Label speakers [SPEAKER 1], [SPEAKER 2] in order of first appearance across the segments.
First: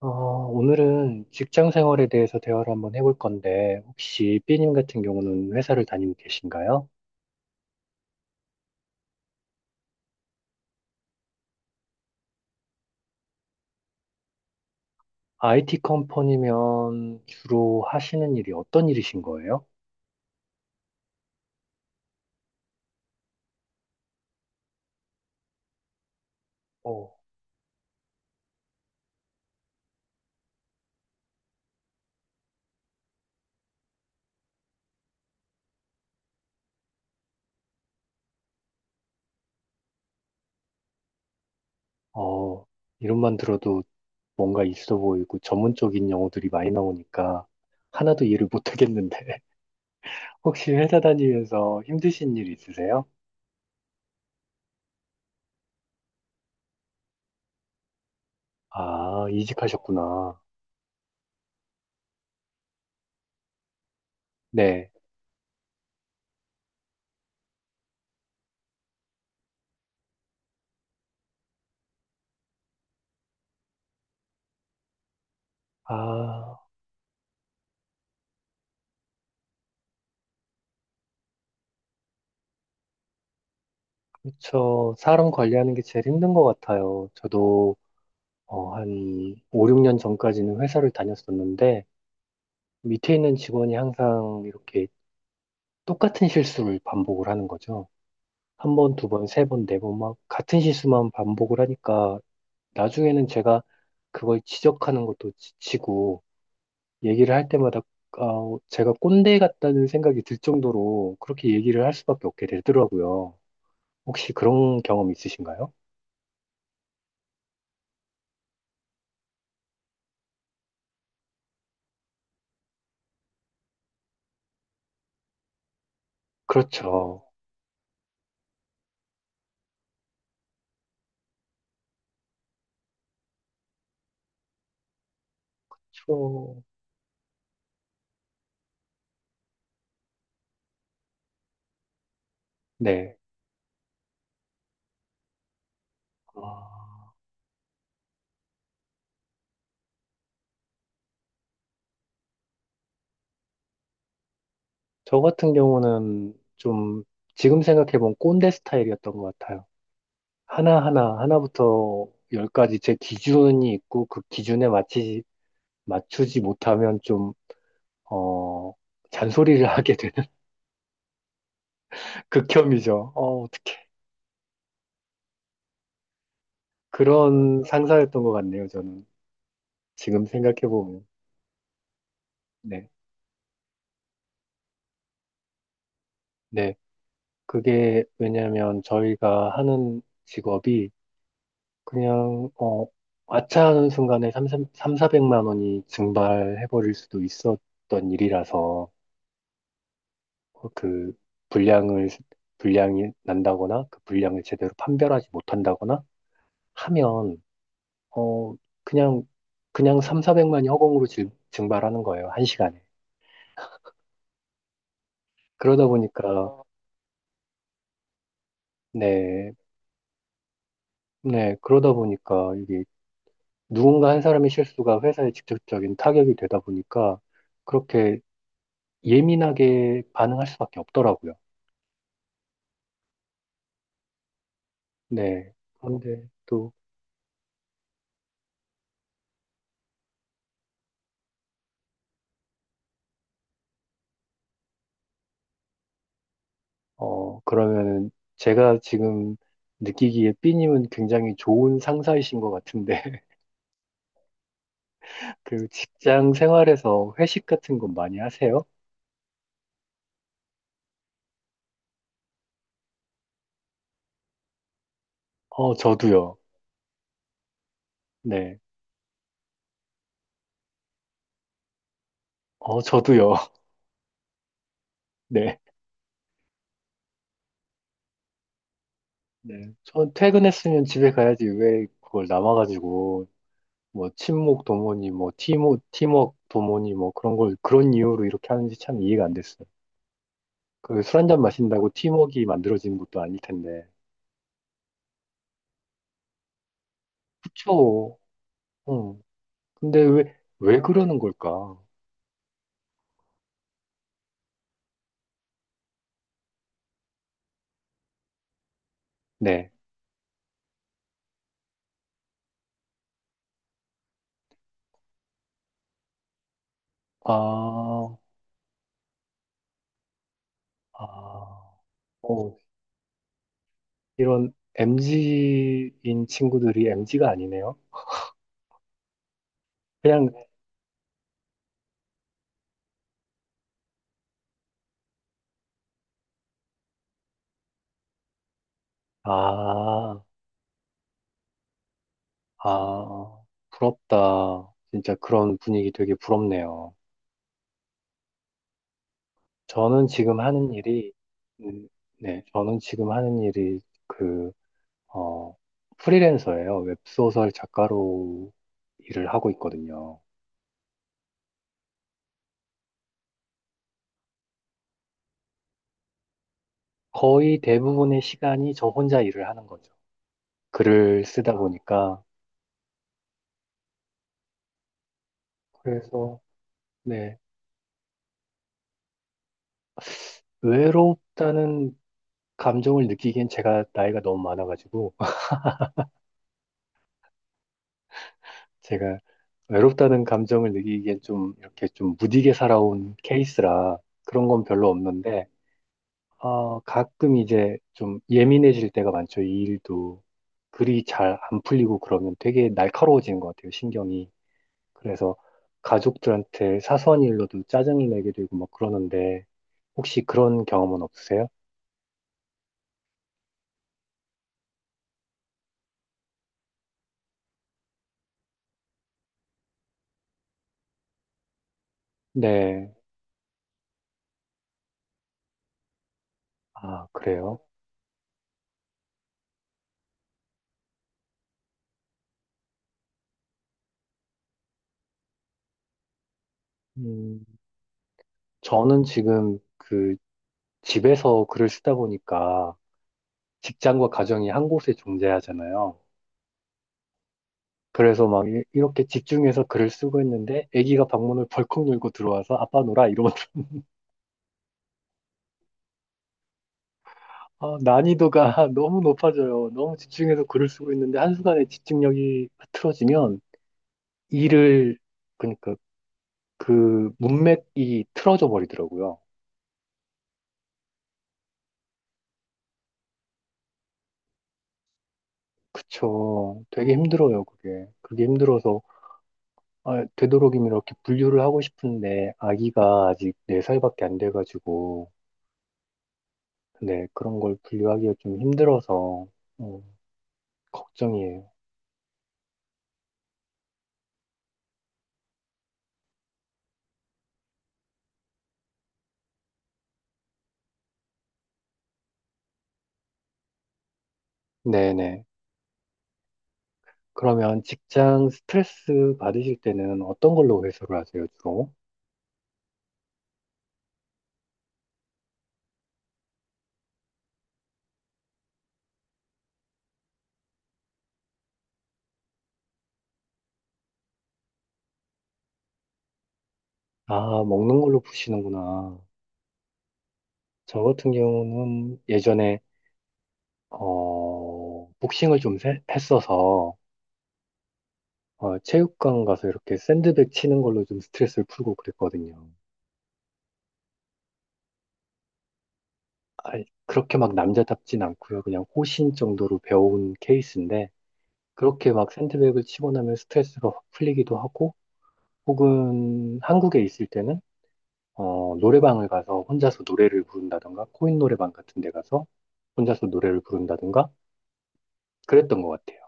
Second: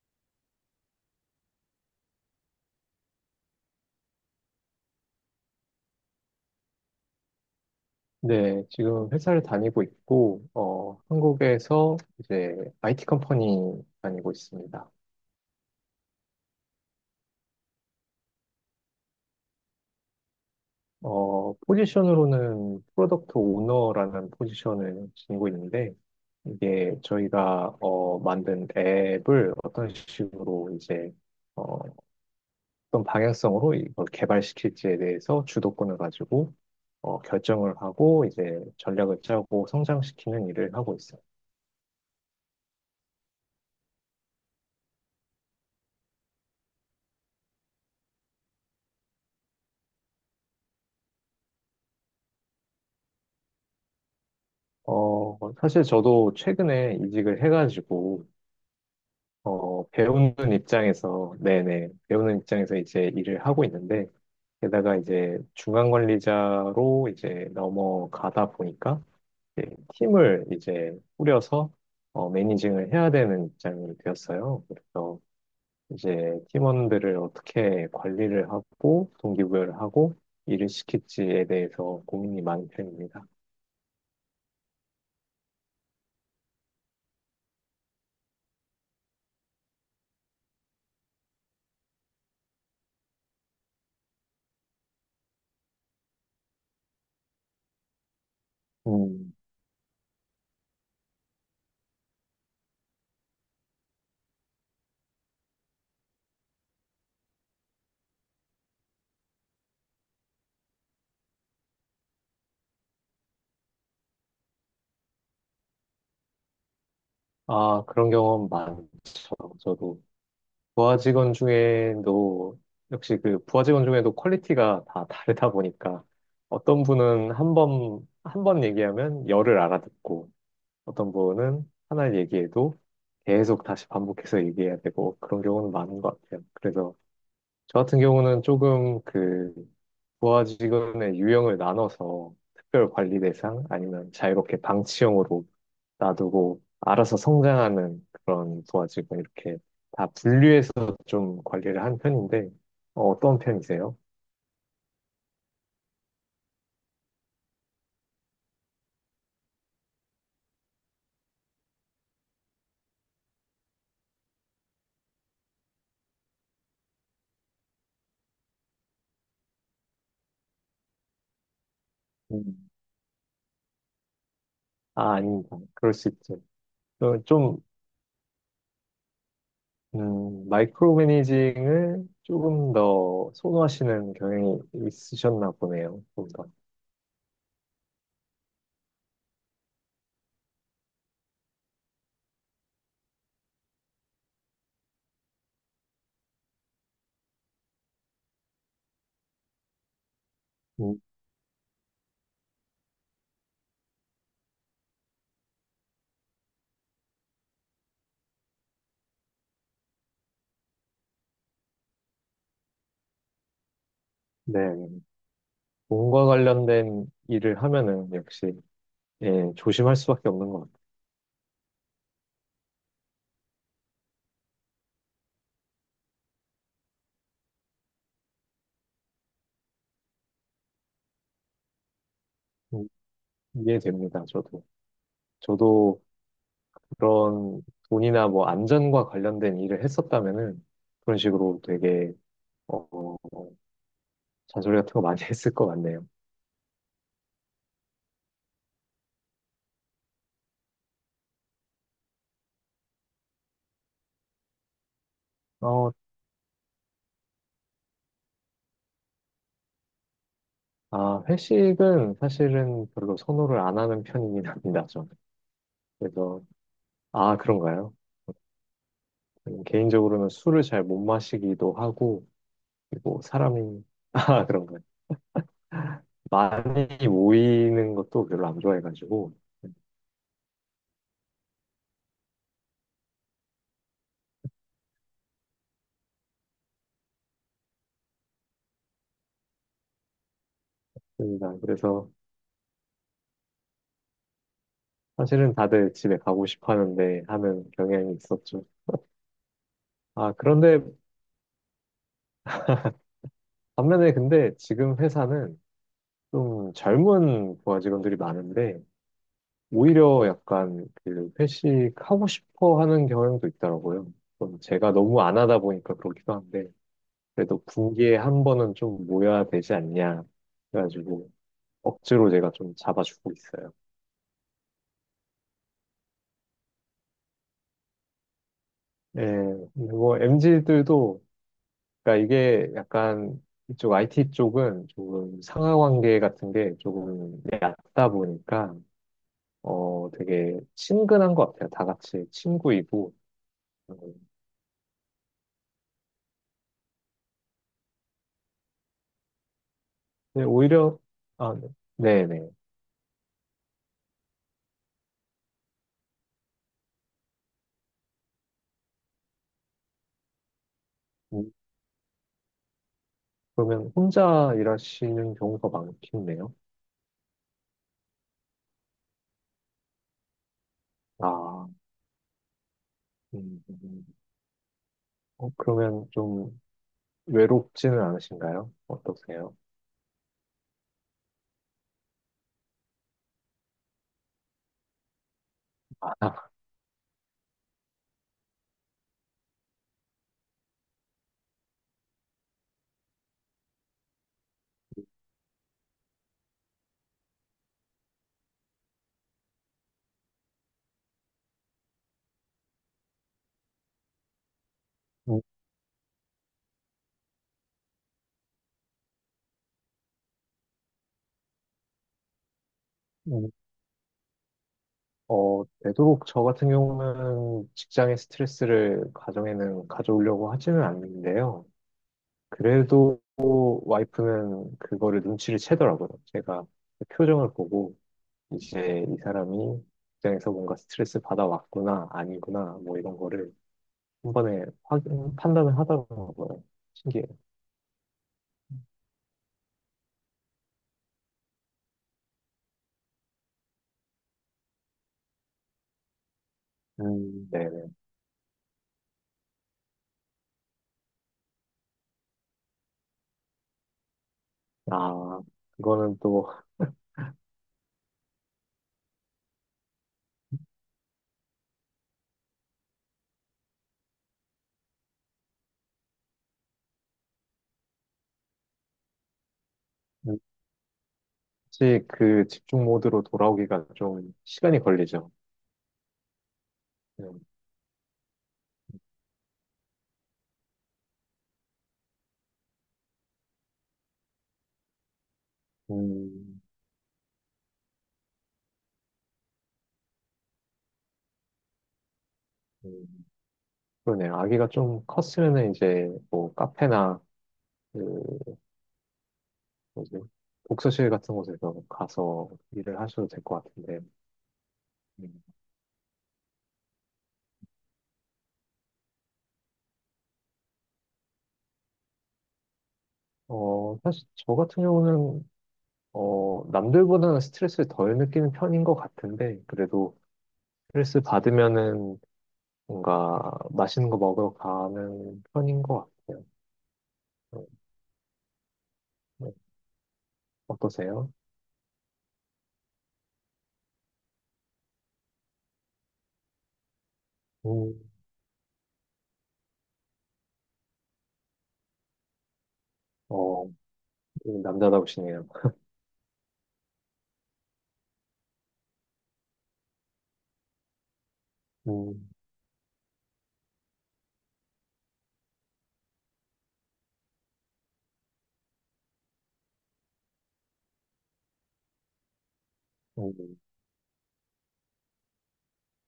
[SPEAKER 1] 오늘은 직장 생활에 대해서 대화를 한번 해볼 건데, 혹시 B님 같은 경우는 회사를 다니고 계신가요?
[SPEAKER 2] 네, 지금 회사를 다니고 있고, 한국에서 이제 IT 컴퍼니 다니고 있습니다.
[SPEAKER 1] IT 컴퍼니면 주로 하시는 일이 어떤 일이신 거예요?
[SPEAKER 2] 포지션으로는 프로덕트 오너라는 포지션을 지니고 있는데, 이게
[SPEAKER 1] 어,
[SPEAKER 2] 저희가 만든 앱을 어떤 식으로 이제 어, 떤 방향성으로 이걸 개발시킬지에 대해서 주도권을 가지고 결정을 하고 이제 전략을 짜고 성장시키는 일을 하고 있습니다.
[SPEAKER 1] 어, 이름만 들어도 뭔가 있어 보이고 전문적인 용어들이 많이 나오니까 하나도 이해를 못하겠는데, 혹시 회사 다니면서 힘드신 일 있으세요?
[SPEAKER 2] 사실 저도 최근에 이직을 해가지고,
[SPEAKER 1] 아, 이직하셨구나.
[SPEAKER 2] 배우는 입장에서, 네네, 배우는 입장에서 이제 일을 하고 있는데,
[SPEAKER 1] 네.
[SPEAKER 2] 게다가 이제 중간 관리자로 이제 넘어가다 보니까, 이제 팀을 이제 꾸려서, 매니징을 해야 되는 입장이 되었어요. 그래서 이제
[SPEAKER 1] 아,
[SPEAKER 2] 팀원들을 어떻게 관리를 하고, 동기부여를 하고, 일을 시킬지에 대해서 고민이 많은 편입니다.
[SPEAKER 1] 그쵸. 사람 관리하는 게 제일 힘든 것 같아요. 저도 한 5, 6년 전까지는 회사를 다녔었는데 밑에 있는 직원이 항상 이렇게 똑같은 실수를 반복을 하는 거죠. 한 번, 두 번,
[SPEAKER 2] 음.
[SPEAKER 1] 세 번, 네 번 막 같은 실수만 반복을 하니까 나중에는 제가 그걸 지적하는 것도 지치고 얘기를 할 때마다 제가 꼰대 같다는 생각이 들 정도로 그렇게 얘기를 할 수밖에 없게 되더라고요. 혹시 그런 경험 있으신가요?
[SPEAKER 2] 아, 그런 경험 많죠. 저도 부하 직원 중에도 역시 그 부하 직원 중에도 퀄리티가 다 다르다 보니까 어떤
[SPEAKER 1] 그렇죠.
[SPEAKER 2] 분은 한번 얘기하면 열을 알아듣고 어떤 분은 하나를 얘기해도 계속 다시 반복해서 얘기해야 되고 그런 경우는 많은
[SPEAKER 1] 저,
[SPEAKER 2] 것 같아요. 그래서 저 같은 경우는 조금 그 부하 직원의 유형을 나눠서 특별
[SPEAKER 1] 네.
[SPEAKER 2] 관리 대상 아니면 자유롭게 방치형으로 놔두고
[SPEAKER 1] 아.
[SPEAKER 2] 알아서 성장하는 그런 도화지가 이렇게 다 분류해서 좀 관리를 한 편인데 어, 떤 편이세요?
[SPEAKER 1] 저 같은 경우는 좀 지금 생각해보면 꼰대 스타일이었던 것 같아요. 하나하나, 하나부터 열까지 제 기준이 있고 그 기준에 맞추지, 맞추지 못하면 좀, 어, 잔소리를 하게 되는
[SPEAKER 2] 음.
[SPEAKER 1] 극혐이죠. 어떡해.
[SPEAKER 2] 아, 아닙니다. 그럴 수 있죠. 좀
[SPEAKER 1] 그런 상사였던 것 같네요, 저는. 지금
[SPEAKER 2] 마이크로
[SPEAKER 1] 생각해보면.
[SPEAKER 2] 매니징을 조금
[SPEAKER 1] 네.
[SPEAKER 2] 더 선호하시는 경향이 있으셨나 보네요. 좀 더.
[SPEAKER 1] 네. 그게 왜냐면 저희가 하는 직업이 그냥, 아차하는 순간에 3, 삼 400만 원이 증발해버릴 수도 있었던 일이라서, 어,
[SPEAKER 2] 음,
[SPEAKER 1] 그, 불량을, 불량이 난다거나, 그 불량을 제대로 판별하지 못한다거나 하면, 어, 그냥, 그냥 3, 400만이 허공으로 증발하는 거예요. 한 시간에.
[SPEAKER 2] 네,
[SPEAKER 1] 그러다 보니까,
[SPEAKER 2] 몸과 관련된 일을 하면은 역시
[SPEAKER 1] 네,
[SPEAKER 2] 예, 조심할 수밖에 없는 것 같아요.
[SPEAKER 1] 네, 그러다 보니까, 이게, 누군가 한 사람의 실수가 회사에 직접적인 타격이 되다 보니까, 그렇게 예민하게 반응할 수밖에 없더라고요.
[SPEAKER 2] 음, 이해됩니다. 저도
[SPEAKER 1] 네.
[SPEAKER 2] 저도
[SPEAKER 1] 그런데 또,
[SPEAKER 2] 그런 돈이나 뭐 안전과 관련된 일을 했었다면은 그런 식으로 되게 어, 잔소리 같은 거 많이 했을 것 같네요.
[SPEAKER 1] 그러면은 제가 지금 느끼기에 B님은 굉장히 좋은 상사이신 것 같은데, 그
[SPEAKER 2] 어,
[SPEAKER 1] 직장 생활에서 회식 같은 거 많이 하세요?
[SPEAKER 2] 회식은 사실은 별로 선호를 안 하는 편이긴 합니다, 저는.
[SPEAKER 1] 저도요.
[SPEAKER 2] 그래서, 아, 그런가요?
[SPEAKER 1] 네.
[SPEAKER 2] 개인적으로는 술을 잘 못 마시기도 하고, 그리고
[SPEAKER 1] 저도요.
[SPEAKER 2] 사람이, 아, 그런가요?
[SPEAKER 1] 네.
[SPEAKER 2] 많이 모이는 것도 별로 안 좋아해가지고,
[SPEAKER 1] 네. 전 퇴근했으면 집에 가야지 왜 그걸 남아가지고, 뭐, 친목 도모니, 뭐, 팀워크 도모니, 뭐, 그런 걸, 그런 이유로 이렇게 하는지 참 이해가 안 됐어요. 그 술 한잔
[SPEAKER 2] 그렇습니다.
[SPEAKER 1] 마신다고
[SPEAKER 2] 그래서
[SPEAKER 1] 팀워크가 만들어지는 것도 아닐 텐데.
[SPEAKER 2] 사실은 다들 집에 가고 싶어 하는데 하는 경향이
[SPEAKER 1] 그쵸.
[SPEAKER 2] 있었죠.
[SPEAKER 1] 응. 근데
[SPEAKER 2] 아,
[SPEAKER 1] 왜
[SPEAKER 2] 그런데
[SPEAKER 1] 그러는 걸까?
[SPEAKER 2] 반면에 근데 지금 회사는 좀 젊은 부하 직원들이 많은데
[SPEAKER 1] 네.
[SPEAKER 2] 오히려 약간 그 회식하고 싶어 하는 경향도 있더라고요. 그건 제가 너무 안 하다 보니까 그렇기도 한데 그래도
[SPEAKER 1] 아,
[SPEAKER 2] 분기에 한 번은 좀 모여야 되지 않냐
[SPEAKER 1] 아,
[SPEAKER 2] 그래가지고 억지로 제가
[SPEAKER 1] 어,
[SPEAKER 2] 좀 잡아주고 있어요.
[SPEAKER 1] 이런 m 지인 친구들이 m 지가 아니네요.
[SPEAKER 2] 네, 근데 뭐
[SPEAKER 1] 그냥,
[SPEAKER 2] MZ들도 그러니까 이게 약간 이쪽 IT 쪽은 조금 상하 관계 같은 게 조금 얕다 보니까
[SPEAKER 1] 아,
[SPEAKER 2] 되게 친근한 것 같아요. 다 같이 친구이고.
[SPEAKER 1] 아,
[SPEAKER 2] 음,
[SPEAKER 1] 부럽다. 진짜 그런 분위기 되게 부럽네요. 저는 지금
[SPEAKER 2] 근데
[SPEAKER 1] 하는
[SPEAKER 2] 오히려,
[SPEAKER 1] 일이,
[SPEAKER 2] 아,
[SPEAKER 1] 음,
[SPEAKER 2] 네,
[SPEAKER 1] 네,
[SPEAKER 2] 네.
[SPEAKER 1] 저는 지금 하는 일이 그, 어, 프리랜서예요. 웹소설 작가로 일을 하고 있거든요.
[SPEAKER 2] 음, 그러면 혼자 일하시는 경우가 많겠네요.
[SPEAKER 1] 거의 대부분의 시간이 저 혼자 일을 하는 거죠. 글을 쓰다
[SPEAKER 2] 아,
[SPEAKER 1] 보니까.
[SPEAKER 2] 음, 음. 그러면
[SPEAKER 1] 그래서,
[SPEAKER 2] 좀
[SPEAKER 1] 네.
[SPEAKER 2] 외롭지는 않으신가요? 어떠세요?
[SPEAKER 1] 외롭다는 감정을 느끼기엔 제가 나이가 너무 많아가지고. 제가 외롭다는 감정을 느끼기엔 좀 이렇게 좀 무디게 살아온 케이스라 그런 건 별로 없는데, 가끔 이제 좀 예민해질 때가 많죠. 이 일도 글이 잘 안 풀리고 그러면 되게 날카로워지는 것 같아요, 신경이. 그래서
[SPEAKER 2] 음,
[SPEAKER 1] 가족들한테 사소한 일로도 짜증을 내게 되고 막 그러는데, 혹시 그런 경험은 없으세요?
[SPEAKER 2] 음. 되도록 저 같은 경우는 직장의 스트레스를 가정에는 가져오려고 하지는 않는데요.
[SPEAKER 1] 네.
[SPEAKER 2] 그래도 와이프는 그거를 눈치를 채더라고요. 제가
[SPEAKER 1] 아,
[SPEAKER 2] 표정을
[SPEAKER 1] 그래요?
[SPEAKER 2] 보고. 이제 이 사람이 직장에서 뭔가 스트레스 받아왔구나, 아니구나, 뭐 이런 거를 한 번에 확인, 판단을 하더라고요. 신기해요.
[SPEAKER 1] 네. 저는 지금 그 집에서 글을 쓰다 보니까 직장과 가정이 한 곳에 존재하잖아요.
[SPEAKER 2] 네네.
[SPEAKER 1] 그래서 막 이렇게 집중해서 글을 쓰고 있는데 아기가 방문을 벌컥 열고 들어와서 아빠 놀아 이러면
[SPEAKER 2] 아, 그거는 또,
[SPEAKER 1] 아, 난이도가 너무 높아져요. 너무 집중해서 글을 쓰고 있는데 한순간에 집중력이 흐트러지면 일을 그러니까 그 문맥이 틀어져 버리더라고요.
[SPEAKER 2] 혹시 그 집중 모드로 돌아오기가 좀 시간이 걸리죠.
[SPEAKER 1] 그쵸. 되게
[SPEAKER 2] 음,
[SPEAKER 1] 힘들어요, 그게. 그게 힘들어서 되도록이면 이렇게 분류를 하고 싶은데 아기가 아직 4살밖에 안 돼가지고,
[SPEAKER 2] 음,
[SPEAKER 1] 근데 그런 걸 분류하기가 좀 힘들어서, 음, 걱정이에요.
[SPEAKER 2] 음, 그러네요. 아기가 좀 컸으면은 이제 뭐 카페나 그 뭐지? 독서실 같은 곳에서 가서 일을 하셔도 될 것 같은데.
[SPEAKER 1] 네네.
[SPEAKER 2] 음.
[SPEAKER 1] 그러면 직장 스트레스 받으실 때는 어떤 걸로 해소를 하세요, 주로?
[SPEAKER 2] 사실 저 같은 경우는 남들보다는 스트레스를 덜 느끼는 편인 것 같은데, 그래도 스트레스 받으면은 뭔가 맛있는 거 먹으러 가는 편인 것 같아요.
[SPEAKER 1] 아,
[SPEAKER 2] 음,
[SPEAKER 1] 먹는 걸로 푸시는구나.
[SPEAKER 2] 음,
[SPEAKER 1] 저 같은
[SPEAKER 2] 어떠세요?
[SPEAKER 1] 경우는 예전에 복싱을 좀 했어서
[SPEAKER 2] 음,
[SPEAKER 1] 체육관 가서 이렇게 샌드백 치는 걸로 좀 스트레스를 풀고 그랬거든요.
[SPEAKER 2] 어, 남자답시네요.
[SPEAKER 1] 아니, 그렇게 막 남자답진 않고요. 그냥 호신 정도로 배워온 케이스인데 그렇게 막
[SPEAKER 2] 음,
[SPEAKER 1] 샌드백을 치고 나면 스트레스가 확 풀리기도 하고 혹은 한국에 있을 때는 노래방을 가서 혼자서 노래를 부른다던가 코인 노래방 같은 데 가서 혼자서 노래를
[SPEAKER 2] 음,
[SPEAKER 1] 부른다던가 그랬던 것 같아요.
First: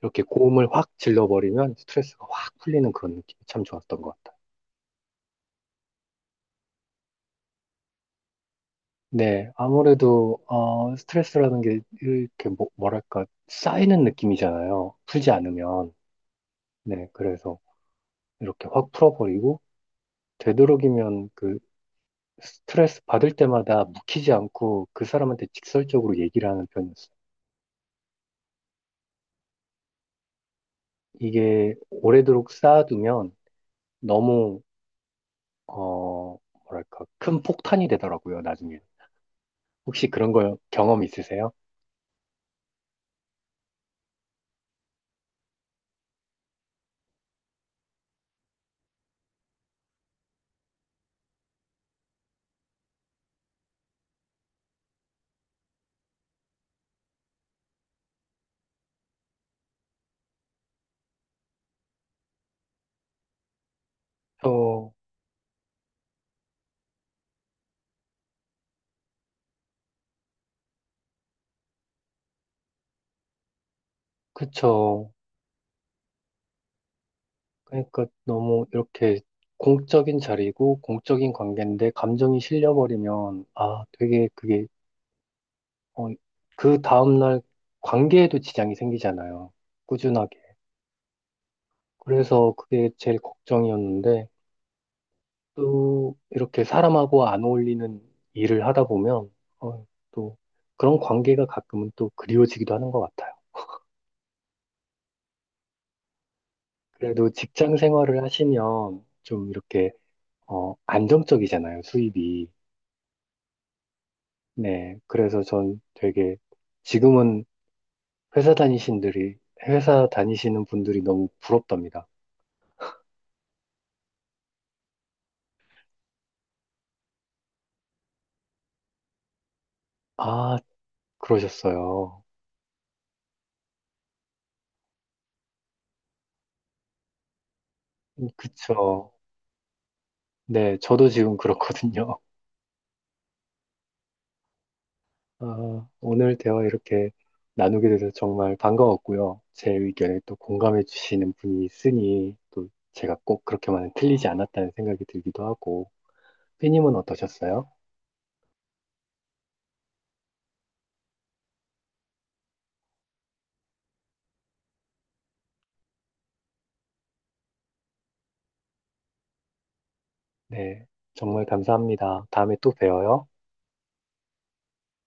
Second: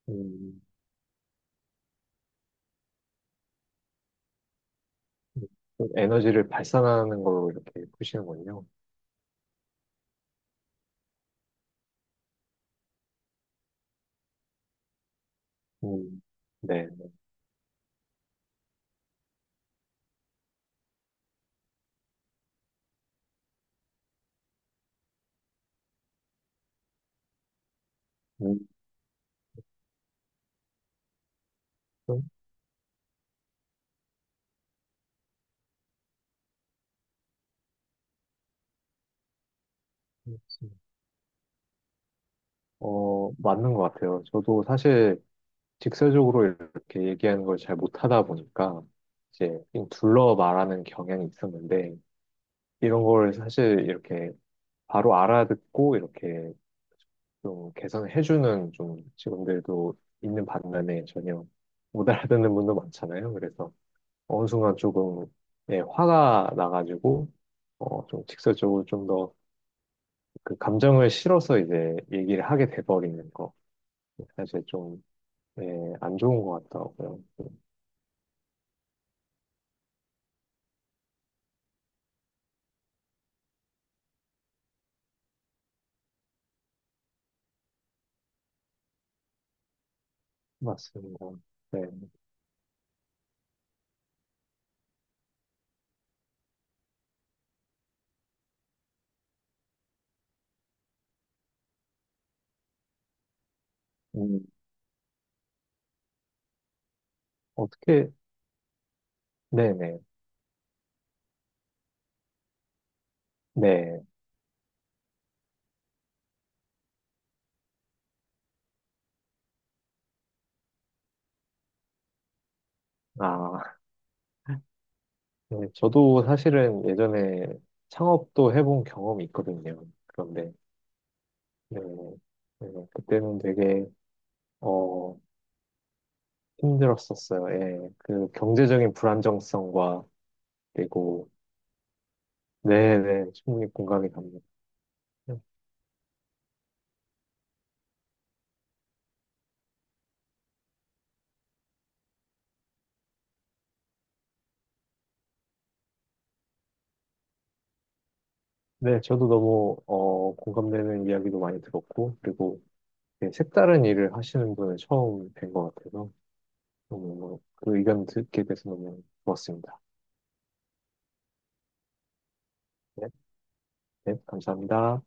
[SPEAKER 1] 이렇게
[SPEAKER 2] 음,
[SPEAKER 1] 고음을 확 질러버리면 스트레스가 확 풀리는 그런 느낌이 참 좋았던 것 같아요.
[SPEAKER 2] 음. 좀 에너지를 발산하는 걸로 이렇게 푸시는군요.
[SPEAKER 1] 네, 아무래도 스트레스라는 게 이렇게 뭐, 뭐랄까 쌓이는 느낌이잖아요, 풀지 않으면.
[SPEAKER 2] 음, 네. 네.
[SPEAKER 1] 네, 그래서 이렇게 확 풀어버리고, 되도록이면 그 스트레스 받을 때마다 묵히지 않고 그 사람한테 직설적으로 얘기를 하는 편이었어요.
[SPEAKER 2] 음,
[SPEAKER 1] 이게
[SPEAKER 2] 좀,
[SPEAKER 1] 오래도록 쌓아두면 너무, 어, 뭐랄까, 큰 폭탄이 되더라고요, 나중에. 혹시 그런
[SPEAKER 2] 음,
[SPEAKER 1] 거 경험 있으세요?
[SPEAKER 2] 맞는 것 같아요. 저도 사실 직설적으로 이렇게 얘기하는 걸 잘 못하다 보니까 이제 그냥 둘러 말하는 경향이 있었는데 이런 걸 사실 이렇게 바로 알아듣고 이렇게 좀 개선해주는 좀 직원들도 있는 반면에 전혀 못 알아듣는 분도 많잖아요. 그래서 어느 순간
[SPEAKER 1] 어,
[SPEAKER 2] 조금 예, 화가 나가지고 좀 직설적으로 좀 더 그 감정을 실어서 이제 얘기를 하게 돼버리는 거 사실 좀
[SPEAKER 1] 그쵸.
[SPEAKER 2] 예, 안 좋은 것 같더라고요.
[SPEAKER 1] 그러니까 너무 이렇게 공적인 자리고 공적인 관계인데 감정이 실려버리면, 아, 되게 그게, 어, 그 다음날 관계에도 지장이 생기잖아요, 꾸준하게.
[SPEAKER 2] 맞습니다. 네.
[SPEAKER 1] 그래서 그게 제일 걱정이었는데, 또 이렇게 사람하고 안 어울리는 일을 하다 보면, 어, 또 그런 관계가 가끔은 또 그리워지기도 하는 것 같아요.
[SPEAKER 2] 음,
[SPEAKER 1] 그래도 직장
[SPEAKER 2] 어떻게,
[SPEAKER 1] 생활을 하시면 좀 이렇게,
[SPEAKER 2] 네네,
[SPEAKER 1] 안정적이잖아요, 수입이.
[SPEAKER 2] 네.
[SPEAKER 1] 네. 그래서 전 되게 지금은 회사 다니신들이, 회사 다니시는 분들이 너무 부럽답니다.
[SPEAKER 2] 아, 네. 저도 사실은 예전에 창업도 해본 경험이 있거든요. 그런데,
[SPEAKER 1] 아,
[SPEAKER 2] 네,
[SPEAKER 1] 그러셨어요.
[SPEAKER 2] 네. 그때는 되게, 어, 힘들었었어요. 예. 그 경제적인
[SPEAKER 1] 그쵸.
[SPEAKER 2] 불안정성과,
[SPEAKER 1] 네, 저도
[SPEAKER 2] 그리고,
[SPEAKER 1] 지금 그렇거든요.
[SPEAKER 2] 네네, 충분히 공감이 갑니다.
[SPEAKER 1] 아, 오늘 대화 이렇게 나누게 돼서 정말 반가웠고요. 제 의견에 또 공감해 주시는 분이 있으니 또 제가 꼭 그렇게만은 틀리지 않았다는 생각이 들기도 하고. 삐님은 어떠셨어요?
[SPEAKER 2] 네, 저도 너무, 공감되는 이야기도 많이 들었고, 그리고, 네, 색다른 일을 하시는 분을 처음 뵌 것 같아서, 너무, 그 의견 듣게 돼서 너무 좋았습니다.
[SPEAKER 1] 네, 정말 감사합니다. 다음에 또
[SPEAKER 2] 네.
[SPEAKER 1] 봬요.
[SPEAKER 2] 네, 감사합니다.